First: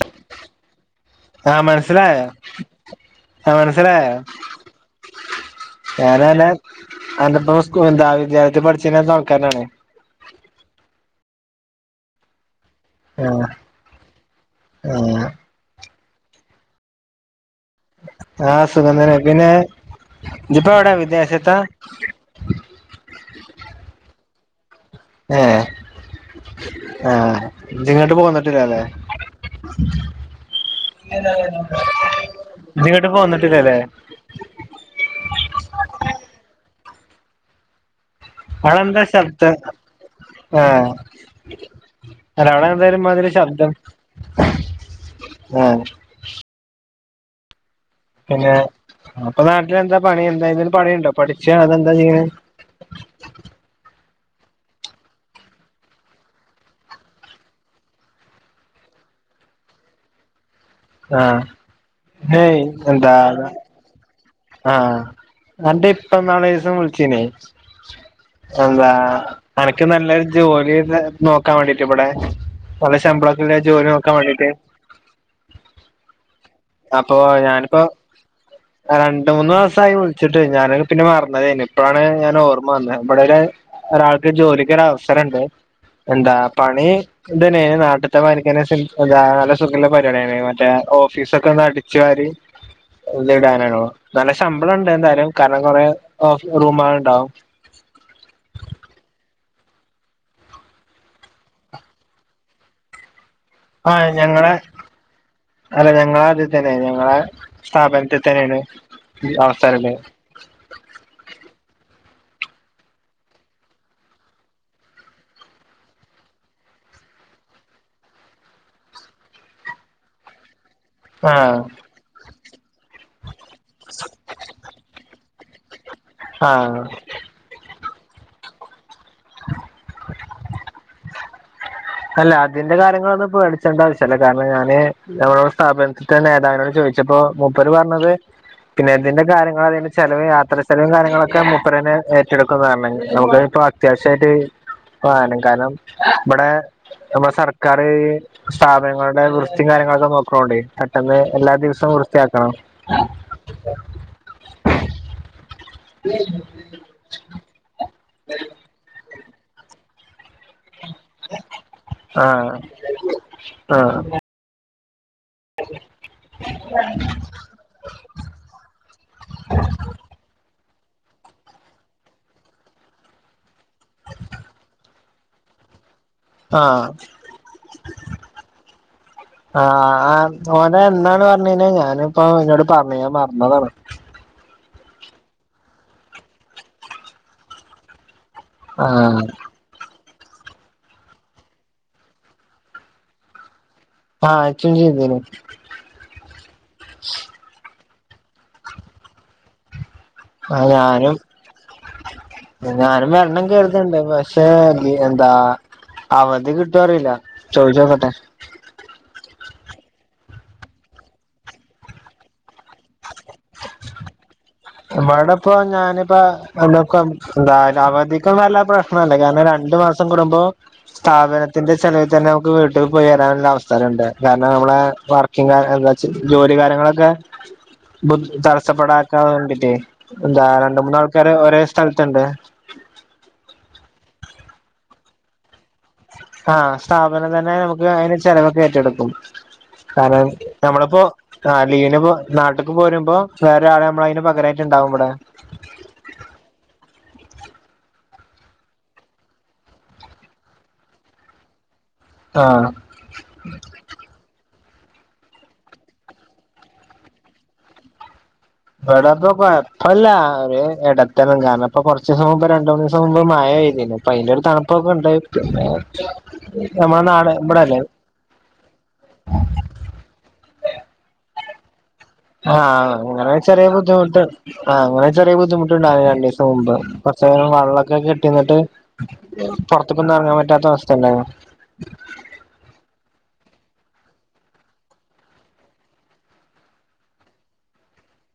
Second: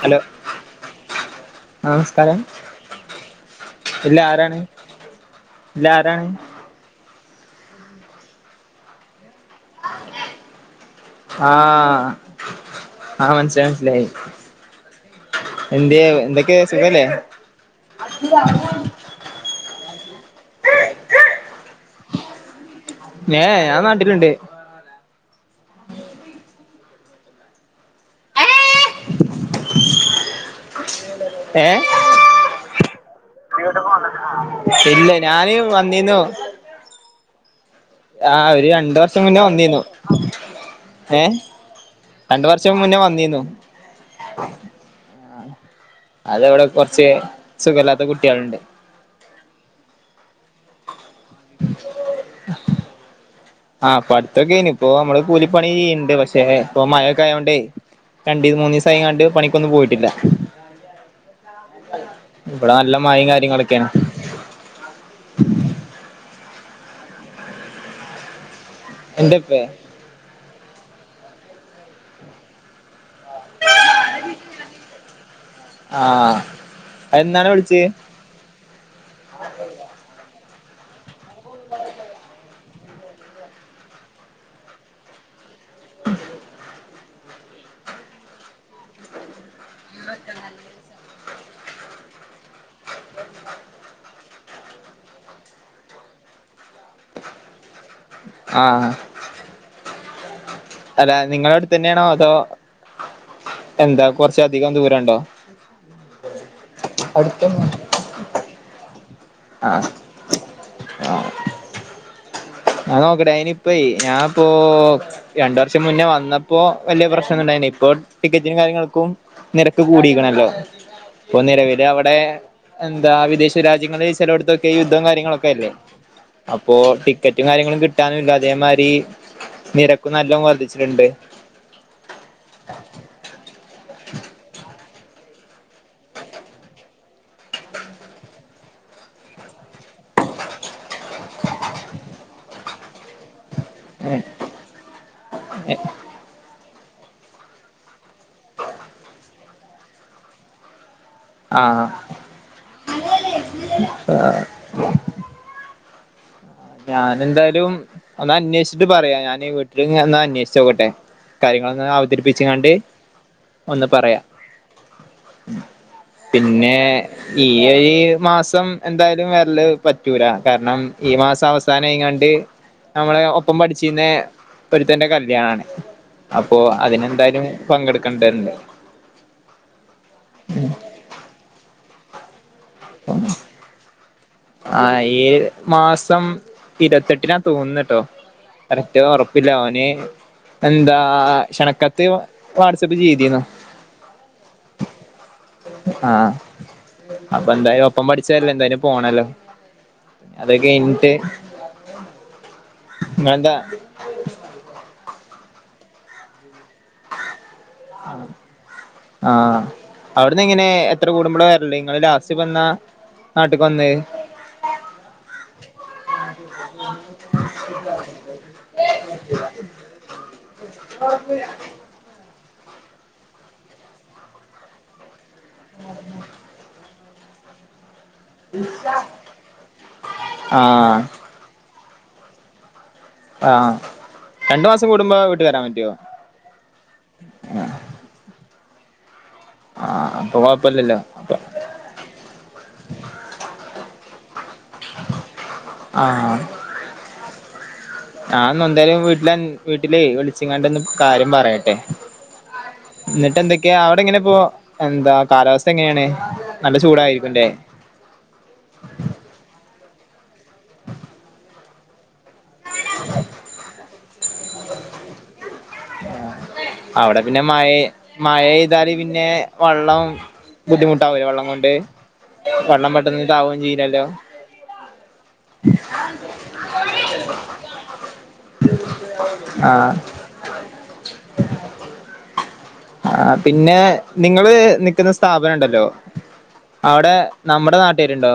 hello ആഹ് മനസിലായോ നമസ്കാരം ആഹ് മനസിലായോ ഇല്ല ആരാണ് ഇല്ല ആരാണ് ഞാനാണ് അന്റെപ്പോ സ്കൂ എന്താ വിദ്യാർത്ഥി പഠിച്ചിര്ണ്ട്ന്ന ആൾക്കാരാണ് ആഹ് ആഹ് മനസിലായി മനസിലായി ആഹ് എന്ത്യ എന്തൊക്കെ സുഖല്ലേ ആഹ് സുഖം തന്നെ പിന്നെ ഇജിപ്പോ എവിടെ വിദേശത്താ ഏഹ് ഞാൻ നാട്ടില്ണ്ട് ഏഹ് ആഹ് ഇജിങ്ങോട്ട് പോന്നിട്ടില്ലാല്ലേ ഏ ഇജ്ജ് ഇങ്ങട്ട് പോന്നിട്ടില്ലല്ലേ ഇല്ലേ ഞാന് വന്നീന്നു ആഹ് ഒരു രണ്ടു അവിടെന്താ വർഷം മുന്നേ ശബ്ദം വന്നിന്നു ആഹ് ഏഹ് രണ്ട് വർഷം മുന്നേ വന്നിന്നു ഏഹ് അത് ഇവിടെ കുറച്ച് സുഖലാത്ത കു പിന്നെ അപ്പൊ നാട്ടില് എന്താ പണി എന്തായിരുന്നു പണിണ്ടോ പഠിച്ച അതെന്താ ചെയ്യ്ണേ [inaudible] ആഹ് പടുത്തൊക്കെ കഴിഞ്ഞ് ഇപ്പൊ നമ്മള് കൂലിപ്പണി ചെയ്യ്ണ്ട് പക്ഷെ ഇപ്പൊ മഴൊക്കെ ആയോണ്ടേ രണ്ട് മൂന്നിസായികാണ്ട് പണിക്കൊന്നും പോയിട്ടില്ല ആഹ് പിന്നെയ് ഇവിടെ നല്ല എന്താ മഴയും കാര്യങ്ങളൊക്കെയാണ് ആഹ് അന്റെ ഇപ്പ ഇന്നാളൊരു ദിവസം വിളിച്ചീനേ എന്താ എന്റെപ്പേ അനക്ക് നല്ല [unintelligible] നോക്കാൻ വേണ്ടീട്ട് ഇവിടെ നല്ല ശമ്പളൊക്കെളള ജോലി നോക്കാൻ വേണ്ടീട്ട് ആഹ് അപ്പൊ എന്നാണ് ഞാനിപ്പോ വിളിച്ചേ രണ്ട് മൂന്ന് ദിവസായി വിളിച്ചിട്ട് ഞാന് പിന്നെ മറ തേനു ഇപ്പോഴാണ് ഞാന് ഓർമ്മ വന്നത് ഇവടെ ഒരു ഒരാൾക്ക് ജോലിക്ക് കേറാൻ അവസരണ്ട് എന്താ പണി ഇതന്നെ നാട്ടിത്തെ മാരിക്കെന്നെ എന്താ നല്ല സുഖള്ള പരിപാടി തന്നെ മറ്റേ ഓഫീസൊക്കൊന്ന് അടിച്ചു വാരി ഇത്ടാനാണോ നല്ല ശമ്പളം ഉണ്ട് എന്തായാലും കാരണം കുറെ റൂമള് ഉണ്ടാവും ആഹ് അല്ല നിങ്ങളെ അടുത്ത് തന്നെയാണോ അതോ ആ എന്താ ഞങ്ങളെ കുറച്ചധികം ദൂരം ഉണ്ടോ അല്ല ഞങ്ങളെ അട്ത്ത് തന്നെ ഞങ്ങളെ അടുത്തന്നെ സ്ഥാപനത്തിൽ തന്നെയാണ് ആഹ് അവസരള്ളത് ആഹ് നോക്കട്ടെ അയിനിപ്പേ ഞാന് ഇപ്പോ രണ്ടു വർഷം മുന്നേ വന്നപ്പോ വലിയ പ്രശ്നൊന്നുണ്ടായിരുന്നില്ല ഇപ്പൊ ടിക്കറ്റിനും കാര്യങ്ങൾക്കും നിരക്ക് കൂടിക്കണല്ലോ ഇപ്പൊ ആഹ് നിലവില് അവിടെ എന്താ വിദേശ രാജ്യങ്ങളിൽ ചെലോട്ത്തൊക്കെ യുദ്ധം കാര്യങ്ങളൊക്കെ അല്ലേ അപ്പോ ആഹ് ടിക്കറ്റും കാര്യങ്ങളും കിട്ടാനുല്ല അതേമാതിരി നിരക്കും നല്ലോം വർദ്ധിച്ചിട്ടുണ്ട് അല്ല അതിന്റെ കാര്യങ്ങളൊന്നും പേടിച്ചേണ്ട ആവശ്യല്ല കാരണം ഞാന് നമ്മളുടെ സ്ഥാപനത്തിതെ നേതാവിനോട് ചോദിച്ച പ്പോ മുപ്പര് പറഞ്ഞത് പിന്നെ ഇതിന്റെ കാര്യങ്ങൾ അതിന്റെ ചെലവും യാത്ര ചെലവും കാര്യങ്ങളൊക്കെ മൂപ്പരന്നെ ഏറ്റെടുക്കും പറഞ്ഞി നമുക്ക് ഇപ്പ അത്യാവിശ്യായിട്ട് [unintelligible] കാരണം ഇവിടെ നമ്മളെ സർക്കാർ സ്ഥാപനങ്ങളുടെ വൃത്തിയും കാര്യങ്ങളൊക്കെ നോക്കണോണ്ട് പെട്ടെന്ന് എല്ലാ ദിവസവും വൃത്തിയാക്കണം ആഹ് [inaudible] ഞാൻ എന്തായാലും ഒന്ന് അന്വേഷിച്ചിട്ട് പറയാ ഞാൻ വീട്ടില് ഇങ്ങനെ അന്വേഷിച്ച് നോക്കട്ടെ കാര്യങ്ങളൊന്ന് ആഹ് അവതരിപ്പിച്ച്കാണ്ട് ഒന്ന് ആഹ് പറയാ പിന്നെ ഈ മാസം എന്തായാലും വരല് പറ്റൂല കാരണം ഈ മാസം അവസാനായികാണ്ട് നമ്മളെ ഒപ്പം പഠിച്ചിരുന്ന ഒരുത്തന്റെ കല്യാണാണ് അപ്പൊ ആഹ് അതിനെന്തായാലും പങ്കെടുക്കണ്ടതുണ്ട് ആഹ് ആഹ് ഓന് എന്നാണ് പറഞ്ഞിനിയെ ഞാനിപ്പോ എന്നോട് പറഞ്ഞിനി ഞാൻ മറന്നതാണ് ആഹ് ഈ മാസം ഇരുപത്തെട്ടിനാ തോന്നുന്നുട്ടോ കറക്റ്റ് ആഹ് ഉറപ്പില്ല അവന് എന്താ ക്ഷണക്കത്ത് വാട്സ്ആപ്പ് ചെയ്തിന്നു ആഹ് ച്ചും ചെയ്തിന്നു ആഹ് അപ്പൊ എന്തായാലും ഒപ്പം പഠിച്ചല്ലേ എന്തായാലും പോണല്ലോ അത് ആഹ് കഴിഞ്ഞിട്ട് ഞാനും ഞാനും വെരണം നിങ്ങളെന്താ കരുത്ണ്ട് പ ക്ഷേ എന്താ അവധി കിട്ടോ അറില്ല ചോദിച്ചോക്കട്ടെ ആഹ് അവിട്ന്ന് എങ്ങനെ എത്ര കൂടുമ്പോള വരല് ഇങ്ങള് ലാസ്റ്റ് പ്പൊന്നാ നാട്ട്ക്ക് വന്നെ ഇവിടെ ഇപ്പൊ ഞാനിപ്പോ എ എന്നാപ്പം ന്താ അവധിക്ക്‌ ഒന്നുമല്ല പ്രശ് ണല്ലേ കാരണം രണ്ടു മാസം കൂടുമ്പോ സ്ഥാപനത്തിന്റെ ചെലവിൽ തന്നെ നമുക്ക് വീട്ടിൽ പോയി വരാനുള്ള അവസരമുണ്ട് കാരണം നമ്മളെ വർ എന്താ ജോലി കാര്യങ്ങളൊക്കെ തടസ്സപ്പെടാക്കാവേണ്ടി എന്താ രണ്ട് ആഹ് മൂന്നാൾക്കാര് ഒരേ സ്ഥലത്തുണ്ട് ആഹ് രണ്ടു മാസം കൂടുമ്പോ വീട്ട് വരാൻ പറ്റുവോ ആഹ് സ്ഥാപനം തന്നെ നമുക്ക് അതിന് ചെിലവൊക്ക ഏറ്റെടുക്കും ആഹ് കാരണം അപ്പൊ കൊഴപ്പില്ലല്ലോ നമ്മളിപ്പോ അപ്പൊ ആ ലീവിന് പോ നാട്ട്ക്ക് പോരുമ്പോ വേറൊരാളെ നമ്മള് അതിന് പകരായിട്ട്ണ്ടാവുമിവിടെ ആഹ് ആഹ് ഞാൻ ഇന്ന് എന്തായാലും വീട്ടിലഅൻ വീട്ടിലേ വിളിച്ചങ്ങാണ്ടൊന്ന് കാര്യം പറയട്ടെ ആഹ് എന്നിട്ട് എന്തൊക്കെയാ അവിടെ എങ്ങനെ ഇപ്പോ എന്താ കാലാവസ്ഥ എങ്ങനെയാണ് നല്ല ചൂടായിരിക്കുംല്ലേ ഇവിടപ്പൊ കൊഴപ്പല്ല ഒരു ഇടത്തരം കാരണം ഇപ്പ കുറച്ചീസം മുമ്പ് ര ണ്ട്മുന്ന് ദിവസം മുമ്പ് മഴ പെയ്തിരുന്നു അപ്പൊ അതിന്റെ ഒരു തണുപ്പൊക്കെണ്ടായി പിന്നെ നമ്മളെ നാട് ഇബടെല്ലേ മഴെയ്താല് പിന്നെ വള്ളം ബുദ്ധിമുട്ടാവുലെ വള്ളം കൊണ്ട് വെള്ളം ആഹ് പെട്ടെന്ന് അങ്ങനെ താവുകയും ചെറിയ ചെയ്യില്ലല്ലോ ബുദ്ധിമുട്ട് ആഹ് അങ്ങനെ ചെറിയ ബുദ്ധിമട്ടുണ്ടായി രണ്ട് ദിവസം മുമ്പ് കൊറച്ച് വെള്ളമൊക്കെ കെട്ടിന്നിട്ട് ആഹ് പുറത്തക്കൊന്നും ഇറങ്ങാൻ പറ്റാത്ത അവസ്ഥണ്ടായോ ആ പിന്നെ നിങ്ങള് നിക്കുന്ന സ്ഥാപനം ഉണ്ടല്ലോ അവിടെ നമ്മുടെ നാട്ടുകാരുണ്ടോ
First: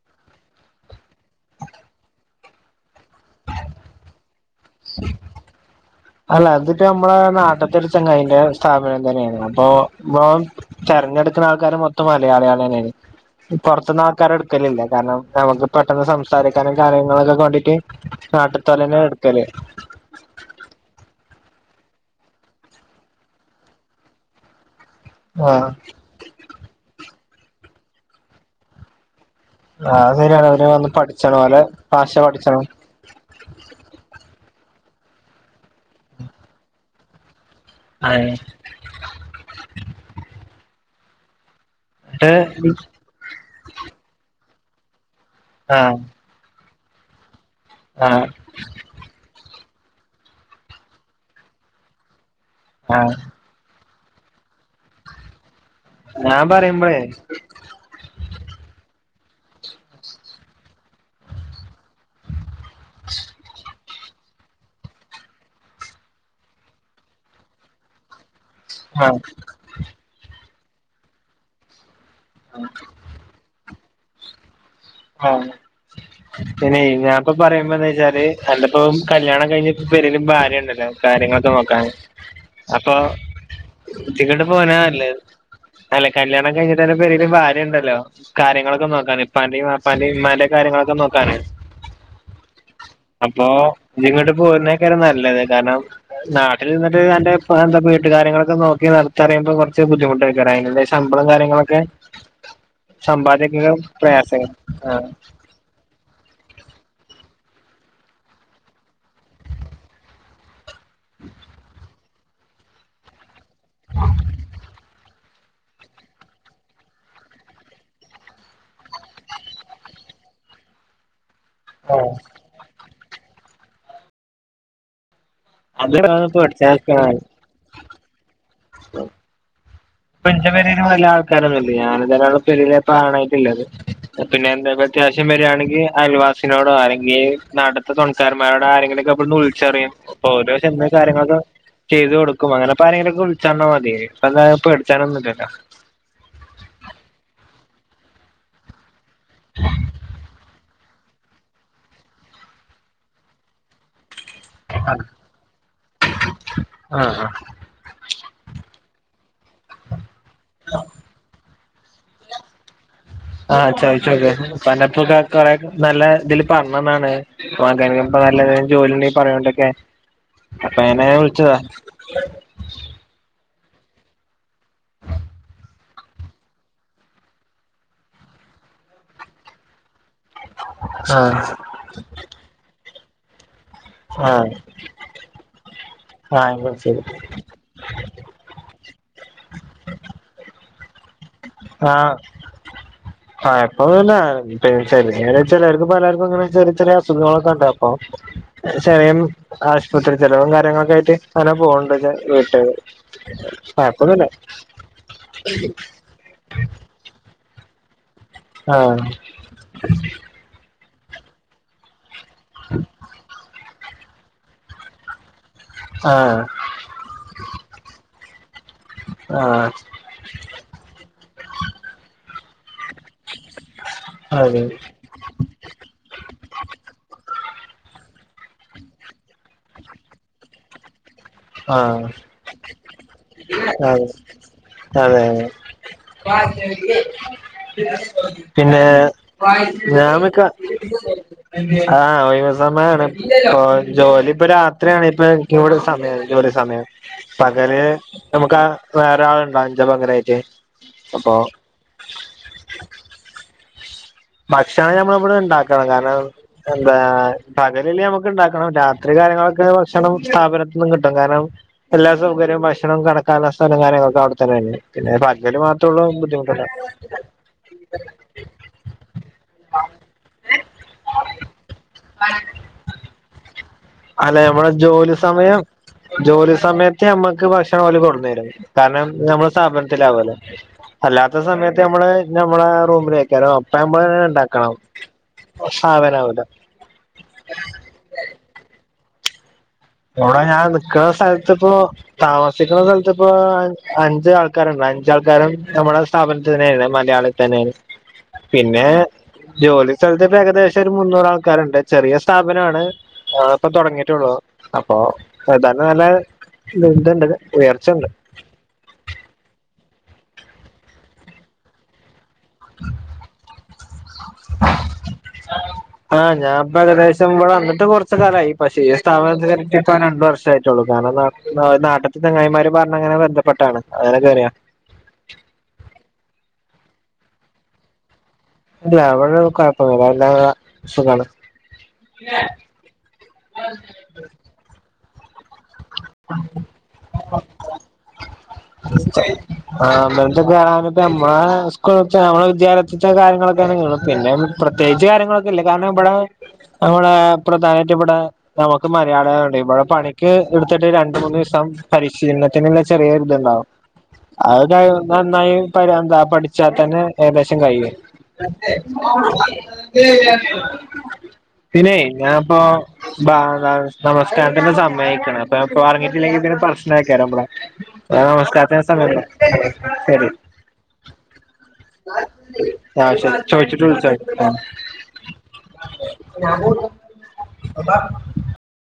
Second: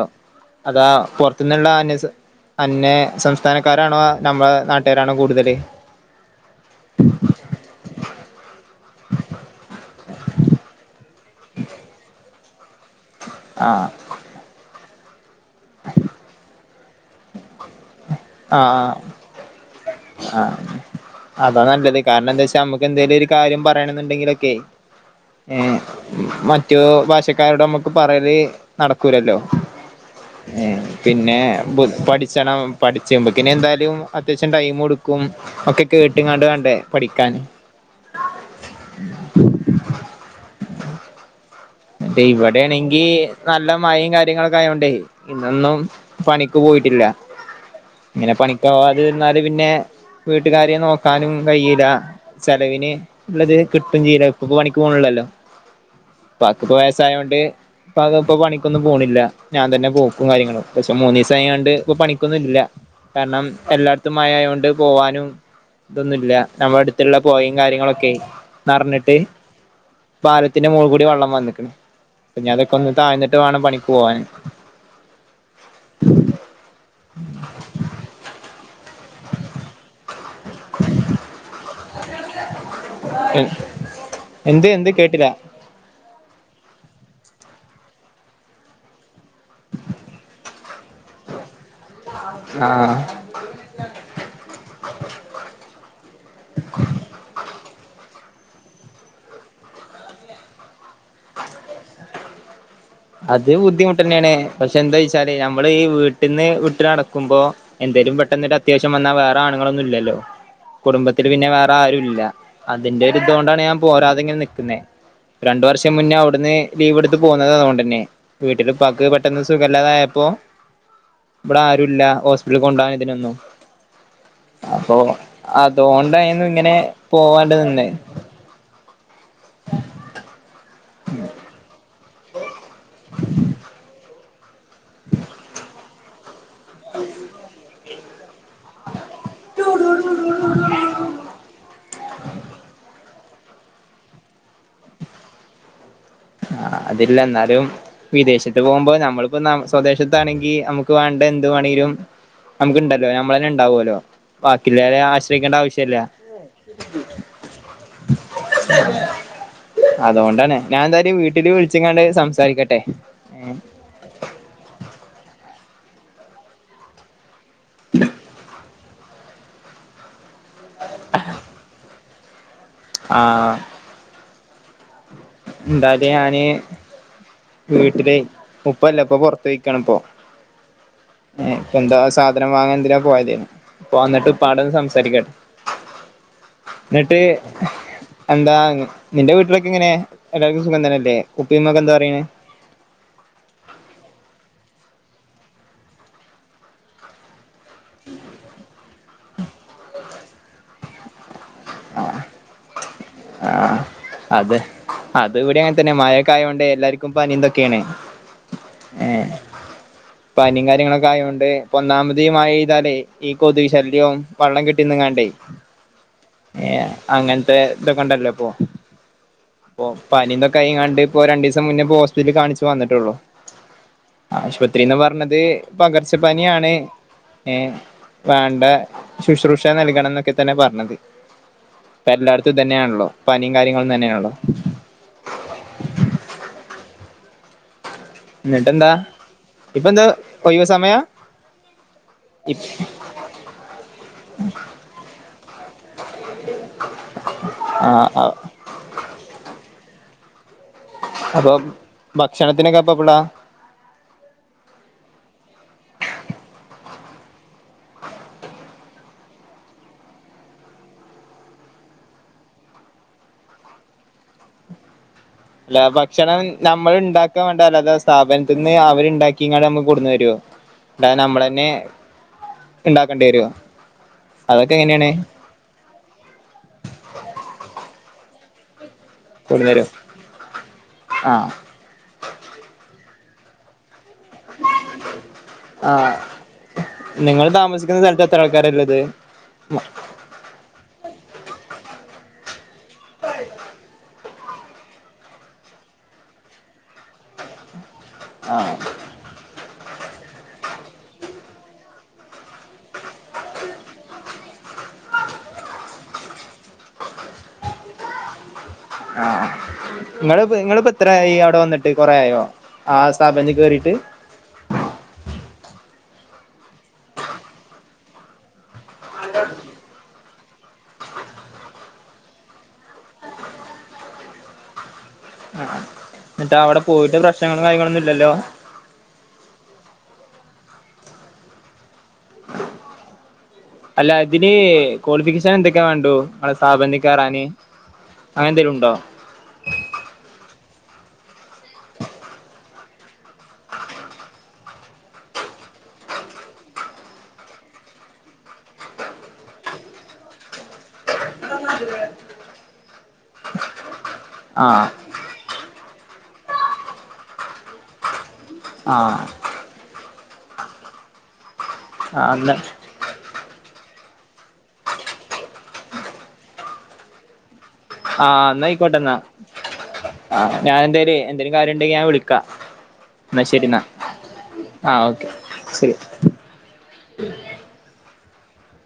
അതാ പുറത്തുന്നുള്ള അന് അന്യ സംസ്ഥാനക്കാരാണോ നമ്മളെ നാട്ട്കാരാണോ കൂടുതല് അല്ല അതിപ്പോ നമ്മളെ നാട്ടിൽത്തെ ഒരു ചെങ്ങായിന്റെ സ്ഥാപനം തന്നെയാണ് അപ്പൊ തെരഞ്ഞെടുക്കുന്ന ആൾക്കാർ മൊത്തം മലയാളികൾ തന്നെയ്നി ആഹ് പുറത്തിന്ന് ആൾക്കാരെ ഇട്ക്കലില്ല കാരണം നമുക്ക് പെട്ടെന്ന് സംസാരിക്കാനും കാര്യങ്ങളൊക്കെ കണ്ടിട്ട് ആഹ് നാട്ടിത്തോലന്നെ എടുക്കല് ആഹ് അതാ നല്ലത് കാരണം എന്താ വെച്ചാ നമ്മുക്ക് എന്തേലും ഒരു കാര്യം പറയണം എന്നുണ്ടെങ്കിലൊക്കെ ഏ ആഹ് മറ്റു ഭാഷക്കാരോട് നമ്മുക്ക് പറയല് നടക്കൂലല്ലോ അത് ശരിയാണ് അവര് ഏ വന്ന് പഠിച്ചണം പിന്നെ ഓലെ ഭാഷ പഠിച്ചണം പഠിച്ച്മ്പക്ക്ന് എന്തായാലും അത്യാവശ്യം ടൈമ്ട്ക്കും ഒക്കെ കേട്ട്ങ്ങാണ്ട് വേണ്ടേ പഠിക്കാൻ അഹ് ട്ട് ഇവിടെയാണെങ്കി നല്ല മഴയും കാര്യങ്ങളൊക്കെ ആയോണ്ടേ ഇന്നൊന്നും ആഹ് പണിക്ക് പോയിട്ടില്ല ആഹ് ഇങ്ങനെ പണി ക്ക്‌ പോകാതിരുന്നാൽ പിന്നെ വീട്ടുകാര്യം നോക്കാനും കഴിയില്ല ചെലവിന് ആഹ് ഉള്ളത് കിട്ടും ചെയ്യില്ല ഇപ്പപ്പോ പണിക്ക് പോക്ണില്ലല്ലോ ഞാൻ ഇപ്പാക്ക് ഇപ്പം പറയുമ്പഴേ വയസ്സായോണ്ട് ഇപ്പ അത് ഇപ്പോ പണിക്കൊന്നും പോണില്ല ഞാൻ തന്നെ പോക്കും കാര്യങ്ങളും പക്ഷെ മൂന്ന ദിവസായാണ്ട് ഇപ്പം പണിക്കൊന്നും ഇല്ല കാരണം എല്ലാട് ത്തും മഴായോണ്ട് പോവാനും ഇതൊന്നുംല്ല നമ്മുടെ അടുത്തുള്ള പൊഴിം കാര്യങ്ങളൊക്കെ നിറഞ്ഞിട്ട് ആഹ് പാലത്തിന്റെ മോൾകൂടി വെള്ളം വന്നിക്ക്ണ് പ്പംഞ്ഞതൊക്കൊന്ന് താഴ്ന്നിട്ട് വേണം പണിക്ക് പോവാൻ ആഹ് പിന്നൈ ഞാപ്പ പറയാമ്പന്നെ വെച്ചാല് അന്റെ പ്പൊ കല്യാണം കഴിഞ് പെരെല് ഭാര്യ ഇണ്ടല്ലോ കാര്യങ്ങളൊക്കെ നോക്കാന് അപ്പൊ കുത്തി എന്ത് എന്ത് കേട്ടില്ല [unintelligible] അല്ല കല്യാണം കഴിഞ്ഞിട്ട് അന്റെ പെരെല് ഭാര്യണ്ടല്ലോ കാര്യങ്ങളോക്ക നോക്കാന് ഇപ്പാന്റിം ഇപ്പാന്റിം ഇമ്മാന്റിം കാര്യങ്ങളൊക്കെ നോക്കാന് ആ അപ്പൊ ഇജ്ജ് ഇങ്ങട്ട് പോര്ന്നെക്കാരം നല്ലത് കാര്ണം നാട്ടില് നിന്നി്ട്ട് അന്റെ എന്ത വീട്ടുകാര്യങ്ങളൊക്കെ നോക്കി നടത്തറിയുമ്പോ കൊർച്ച് ബുദ്ധിമുട്ടേക്കാരം [unintelligible] ശമ്പളം കാര്യങ്ങളൊക്കെ അത് സമ്പാദിക്കുക ബുദ്ധിമുട്ടന്നെണ് പ്രയാസ പക്ഷെ എന്താ വച്ചാല് നമ്മള് ഈ വീട്ട്ന്ന് വിട്ട് നടക്കുമ്പോ എന്തേലും പെട്ടെന്ന്ട്ട അത്യാവശ്യം വന്നാ വേറ ആണുങ്ങളൊന്നു ഇല്ലല്ലോ കുടുംബത്തില് പിന്നെ വേറെ ആരു ഇല്ല അതിന്റെ ഒരിതൊണ്ടാണ് ഞാൻ പോരാതെങ്ങനെ നിക്ക്ന്നേ രണ്ടു വർഷം മുന്നേ അവ്ട്ന്ന് ലീവ് ഇട്ത്ത് പോന്നത അതോണ്ട ന്നെ വീട്ടില് പ്പാക്ക് പെട്ടെന്ന് സുഖല്ലാതായപ്പോ ഇവടെ ആരുല്ല ഹോസ് പിറ്റൽ കൊണ്ടോവാ ഇതിനോന്നും അപ്പൊ അത് അതോണ്ടായിര്ന്ന് ഇങ്ങനെ പോവാണ്ട് നിന്നെ ഉ [inaudible] പ്പന്റെ പെരേല് വല്ല്യ ആൾക്കാരൊന്നില്ല ഞാന [unintelligible] പെരേല് പ്പ ആണായിട്ട്ള്ളത് പിന്നെ എന്ത അത്യാവശ്യം വരാണങ്കി അയൽവാസിനോടോ അല്ലെങ്കിൽ നാട്ട്ത്തെ തൊണ ക്കാരമ്മാരോടോ ആരെങ്കിലൊക്കെ ഇബട്ന്ന് വിൾച്ചറിം അപ്പൊ ഓല് ചെന്ന് കാര്യങ്ങളൊക്കെ ചെയ്തു കൊടുക്കും അങ്ങനെപ്പാരെങ്കിലൊക്കെ വിൾചർഞാ മതി [unintelligible] ചറോന്നില്ലല്ലോ ആ അതില്ല എന്നാലും വിദേശത്ത് പോവുമ്പോ നമ്മള്പ്പോ സ്വദേശത്താണെങ്കി നമു ക്ക് വാണ്ട എന്ത് വേണങ്കിലും നമുക്ക്ണ്ടല്ലോ നമ്മള് തന്നെ ഉണ്ടാവോല്ലോ ബാക്കിള്ളോലെ ആശ്രയിക്കേണ്ട ആവശ്യല്ല ആഹ് അതൊണ്ടാണ് ഞാൻ എന്താ ന്റെ വീട്ടില് വിൾച്ങ്ങാണ്ട് സംസാരിക്കട്ടെ ആ ചോയ്ച്ചോക്ക് ഇപ്പ അന്റെ ഇപ്പക്കെ കൊറെ നല്ല ഇതില് പർഞ്ഞന്നാണ് [unintelligible] നല്ല ജോലി ഇണ്ടങ്കി പറയോ [unintelligible] അപ്പ ഞാന് വിൾച്ചതാ ഉ [inaudible] ആ എന്തായാല് ഞാന് വീട്ടില് ഉപ്പല്ല ഉപ്പ പൊർത്ത് പോയിക്കാണ് പ്പോ ആഹ് ഇപ്പ എന്താ സാധനം വാങ്ങാൻ എന്തിനോ പോയതെനു ഉപ്പ വന്നിട്ട് ആഹ് ഉപ്പാടന്ന് സംസാരിക്ക ആഹ് എന്നാ ശരി ന്നട്ട് എന്താ നിന്റെ വീട്ടിലൊക്കെ എങ്ങനെ എല്ലാർക്കും സുഖം തന്നെയല്ലേ ഉപ്പയും ഉമ്മയും ഒക്കെ ആ എന്താ പറയണേ [unintelligible] ചെ ചെലർക്കു പലർക്കും ങ്ങനെ ചെറിയ ചെറിയ അസുഖങ്ങളൊക്കെ ഇണ്ടാവും പ്പൊ ചെറിയ ആഷ്പത്രി ചെലവും കാര്യങ്ങളൊക്കെ ആയിട്ട് അങ്ങനെ പൊവ്ണ്ടച്ചാ വീട്ടാര് ആ അതെ അത് ഇവടിം അങ്ങൻ തന്നെ മഴ ക്കായൊണ്ടേ എല്ലാര്ക്കും പനിം തൊക്കെണ് ആഹ് ഏ പനിം കാര്യങ്ങളൊക്കെ ആയൊണ്ട് പ്പൊ ഒന്നാമതി മഴയ്താലേ ഈ കൊത് ശല്യവും വള്ളം കെട്ടിന്ന്ങ്ങണ്ടേ ആഹ് ഏ അങ്ങൻത്തെ ഇതൊക്കണ്ടല്ലോ ആഹ് പ്പൊ പനിം തൊക്കായ്ങ്ങാണ്ട് ഇപ്പോ രണ്ടീ സം മുന്നേ പ്പ ഹോസ്പിറ്റൽ കാൺച്ചു വന്ന്ട്ടൊള്ളൂ അതെ ആശുപത്രിന്ന് പർഞ്ഞത് പകർച്ച പനിയാണ് ഏ വാണ്ട ശുശ്രൂഷ നൽകണംന്നൊക്കെ തന്നെ പർഞ്ഞത് ആഹ് ഇത് തന്നെയാണല്ലോ പനിം കാര്യങ്ങളും തന്നെയാണല്ലോ അതെയ എന്ന്ട്ടെന്താ ഞാമക്ക ആഹ ഒഴിവുസമയാണ് ഇല്ലല്ലോആ ജോലി ഇപ്പൊ രാത്രിയാണ് ഇപ്പൊ ഇടെ സമയം ജോലിസമയം പകല് ആ നമുക്ക് ആ വേറെ ആളുണ്ടാവു ഞ്ച പകരായിട്ട് അപ്പൊ ഭക്ഷണത്തിനൊക്കെപ്പ എപ്പടളാ ഭക്ഷണം നമ്മള് ഇവിടെ ഉണ്ടാക്കണം കാരണം എന്താ പകല് നമുക്ക് ഉണ്ടാക്കണം രാത്രി കാര്യങ്ങളൊക്കെ ഭക്ഷണം സ്ഥാപനത്തി നിന്നും കിട്ടും കാരണം എല്ലാ സൗകര്യവും ഭക്ഷണം കടക്കാനുള്ള സ്ഥലം കാര്യങ്ങളൊക്കെ അവിടെത്തന്നെന്നാണ് പിന്നെ എന്തും മാത്രേള്ളു ബുദ്ധിമുട്ടല് ക്ക വാണ്ടത് സ്ഥാപനത്തിന്ന് അവര് ഉണ്ടാക്കിങ്ങാണ്ട് നമ്മള് കൊടുന്നരോ ണ്ടായ നമ്മളന്നെ ഉണ്ടാക്കെണ്ട രോ അലെ നമ്മളെ ജോലി സമയം ജോലി സമയത്ത് നമ്മക്ക് ഭക്ഷണം ഓല് കൊടുന്നരും കാരണം നമ്മൾ കൊടുന്ന് തരുവോ സ്ഥാപനത്തിലാവോലൊ ആ അല്ലാത്ത സമയം നമ്മള് നമ്മളെ റൂമിൽ വക്കാലോ അപ്പ നമ്മള് ണ്ടാകും സാവനാവൂല്ല സ്ഥലത്തത്ര ആൾക്കാരല്ലത് ഉടെ ഞാൻ നിക്ക്ണ സ്ഥലത്ത് ഇപ്പോൊ താമസിക്കുന്ന സ്ഥലത്ത് പ്പോ അഞ്ച് ആൾക്കാരുണ്ട് അഞ്ച് ആൾക്കാരും നമ്മുടെ സ്ഥാപനത്തി തന്നെയാണ് മലയാളി തന്നെയാണ് ആ പിന്നെ ജോലി സ്ഥലത്ത്പ്പ ഏകദേശം ഒരു മുന്നൂറ് ആൾക്കാരുണ്ട് ചെറിയ സ്ഥാപനാണ് ആ ളപ്പൊ തൊടങ്ങിട്ടൊള്ളൂ അപ്പൊഏതാനും നല്ല ലിണ്ടണ്ട്ഉയർച്ചുണ്ട് ഹാ നിങ്ങള നിങ്ങളിപ്പോ എത്രയായി അവിടെ വന്നിട്ട് കൊറ ആയോ ആ സ്ഥാപന കേയറീട്ട് ഹാ ഞൻ ഇപ്പ ഏകദേശം ഇവിടെ വന്നിട്ട് കുറച്ച് കാലമായി പക്ഷേ ഇ താപനത്തിലാരൊക്കെ പ്പൊരണ്ട് വർഷായിട്ടൊള്ളൂ നാട്ട്ത്തെ തെങ്ങായിമാര് പറഞ്ഞ അങ്ങനെ ബന്ധപ്പെട്ടാണ് അങ്ങനെ കേറിയ ഹാ ന്നിട്ട് അവിടെ പോയിട്ട് പ്രശ്നങ്ങള കാര്ങ്ങളൊന്നും ഇല്ലല്ലോ ഇല്ല ഇവടെ കൊഴപ്പന്നൂല്ലാ സുഖാണ് അല്ല ഇതില് ക്വാളിഫിക്കേഷൻ എന്തൊക്കെയ വേണ്ടു ഇങ്ങളെ സഥാപനിക്കേറാന് ക്ള്സ്റ്റേ ആ അമ്മനത്തെക്കറൻപ്പ നമ്മളെ സ്കൂള നമ്മെ വിദ്യാലയത്തെ കാര്യങ്ങളൊക്കെ നീളും പിന്നെ പ്രത്യേകിച്ച് കാര്യങ്ങളൊന്നും ഇല്ല കാരണം ഇപടെ നമ്മളെ പ്രധാനായിട്ട് ഇപടെ നമുക്ക് മലയാളംആയോണ്ട് ഇപടെ പണിക്ക് എടുത്തിട്ട് രണ്ട്മൂന്നീസം പരിശീലനത്തിനുള്ള ചെറിയൊരു ല്ല ണ്ടോ അഹ് ആഹ് കാരണം നന്നായി പടിച്ചാ തന്നെ ഏകദേശം കഴുയും ആഹ് പിന്നെ ആഹ് ഞാന് എന്നാ പ്പോൊ ബ നമസ്കാരത്തിന്നുള്ള സമയായിക്ക്ണ് അപ്പൊപ്പ പറങ്ങിട്ടില്ലെങ്കിൽ പിന്നെ പ്രശ്ന ആക്കാരം ഇപെട ആഹ് ന്നയ്ക്കോട്ടെ ന്നാ ശരി ഞൻ എന്താല എന്തേലും കാര്യം ഉണ്ടെങ്കി ഞാൻ വിളിക്കാം ആഹ് എന്ന ശരി എന്നാ ചോദിച്ചിട്ട് വിളിച്ചാ മതി ആഹ് ഓക്കെ ശരി ഞാൻ പോന്നു അപ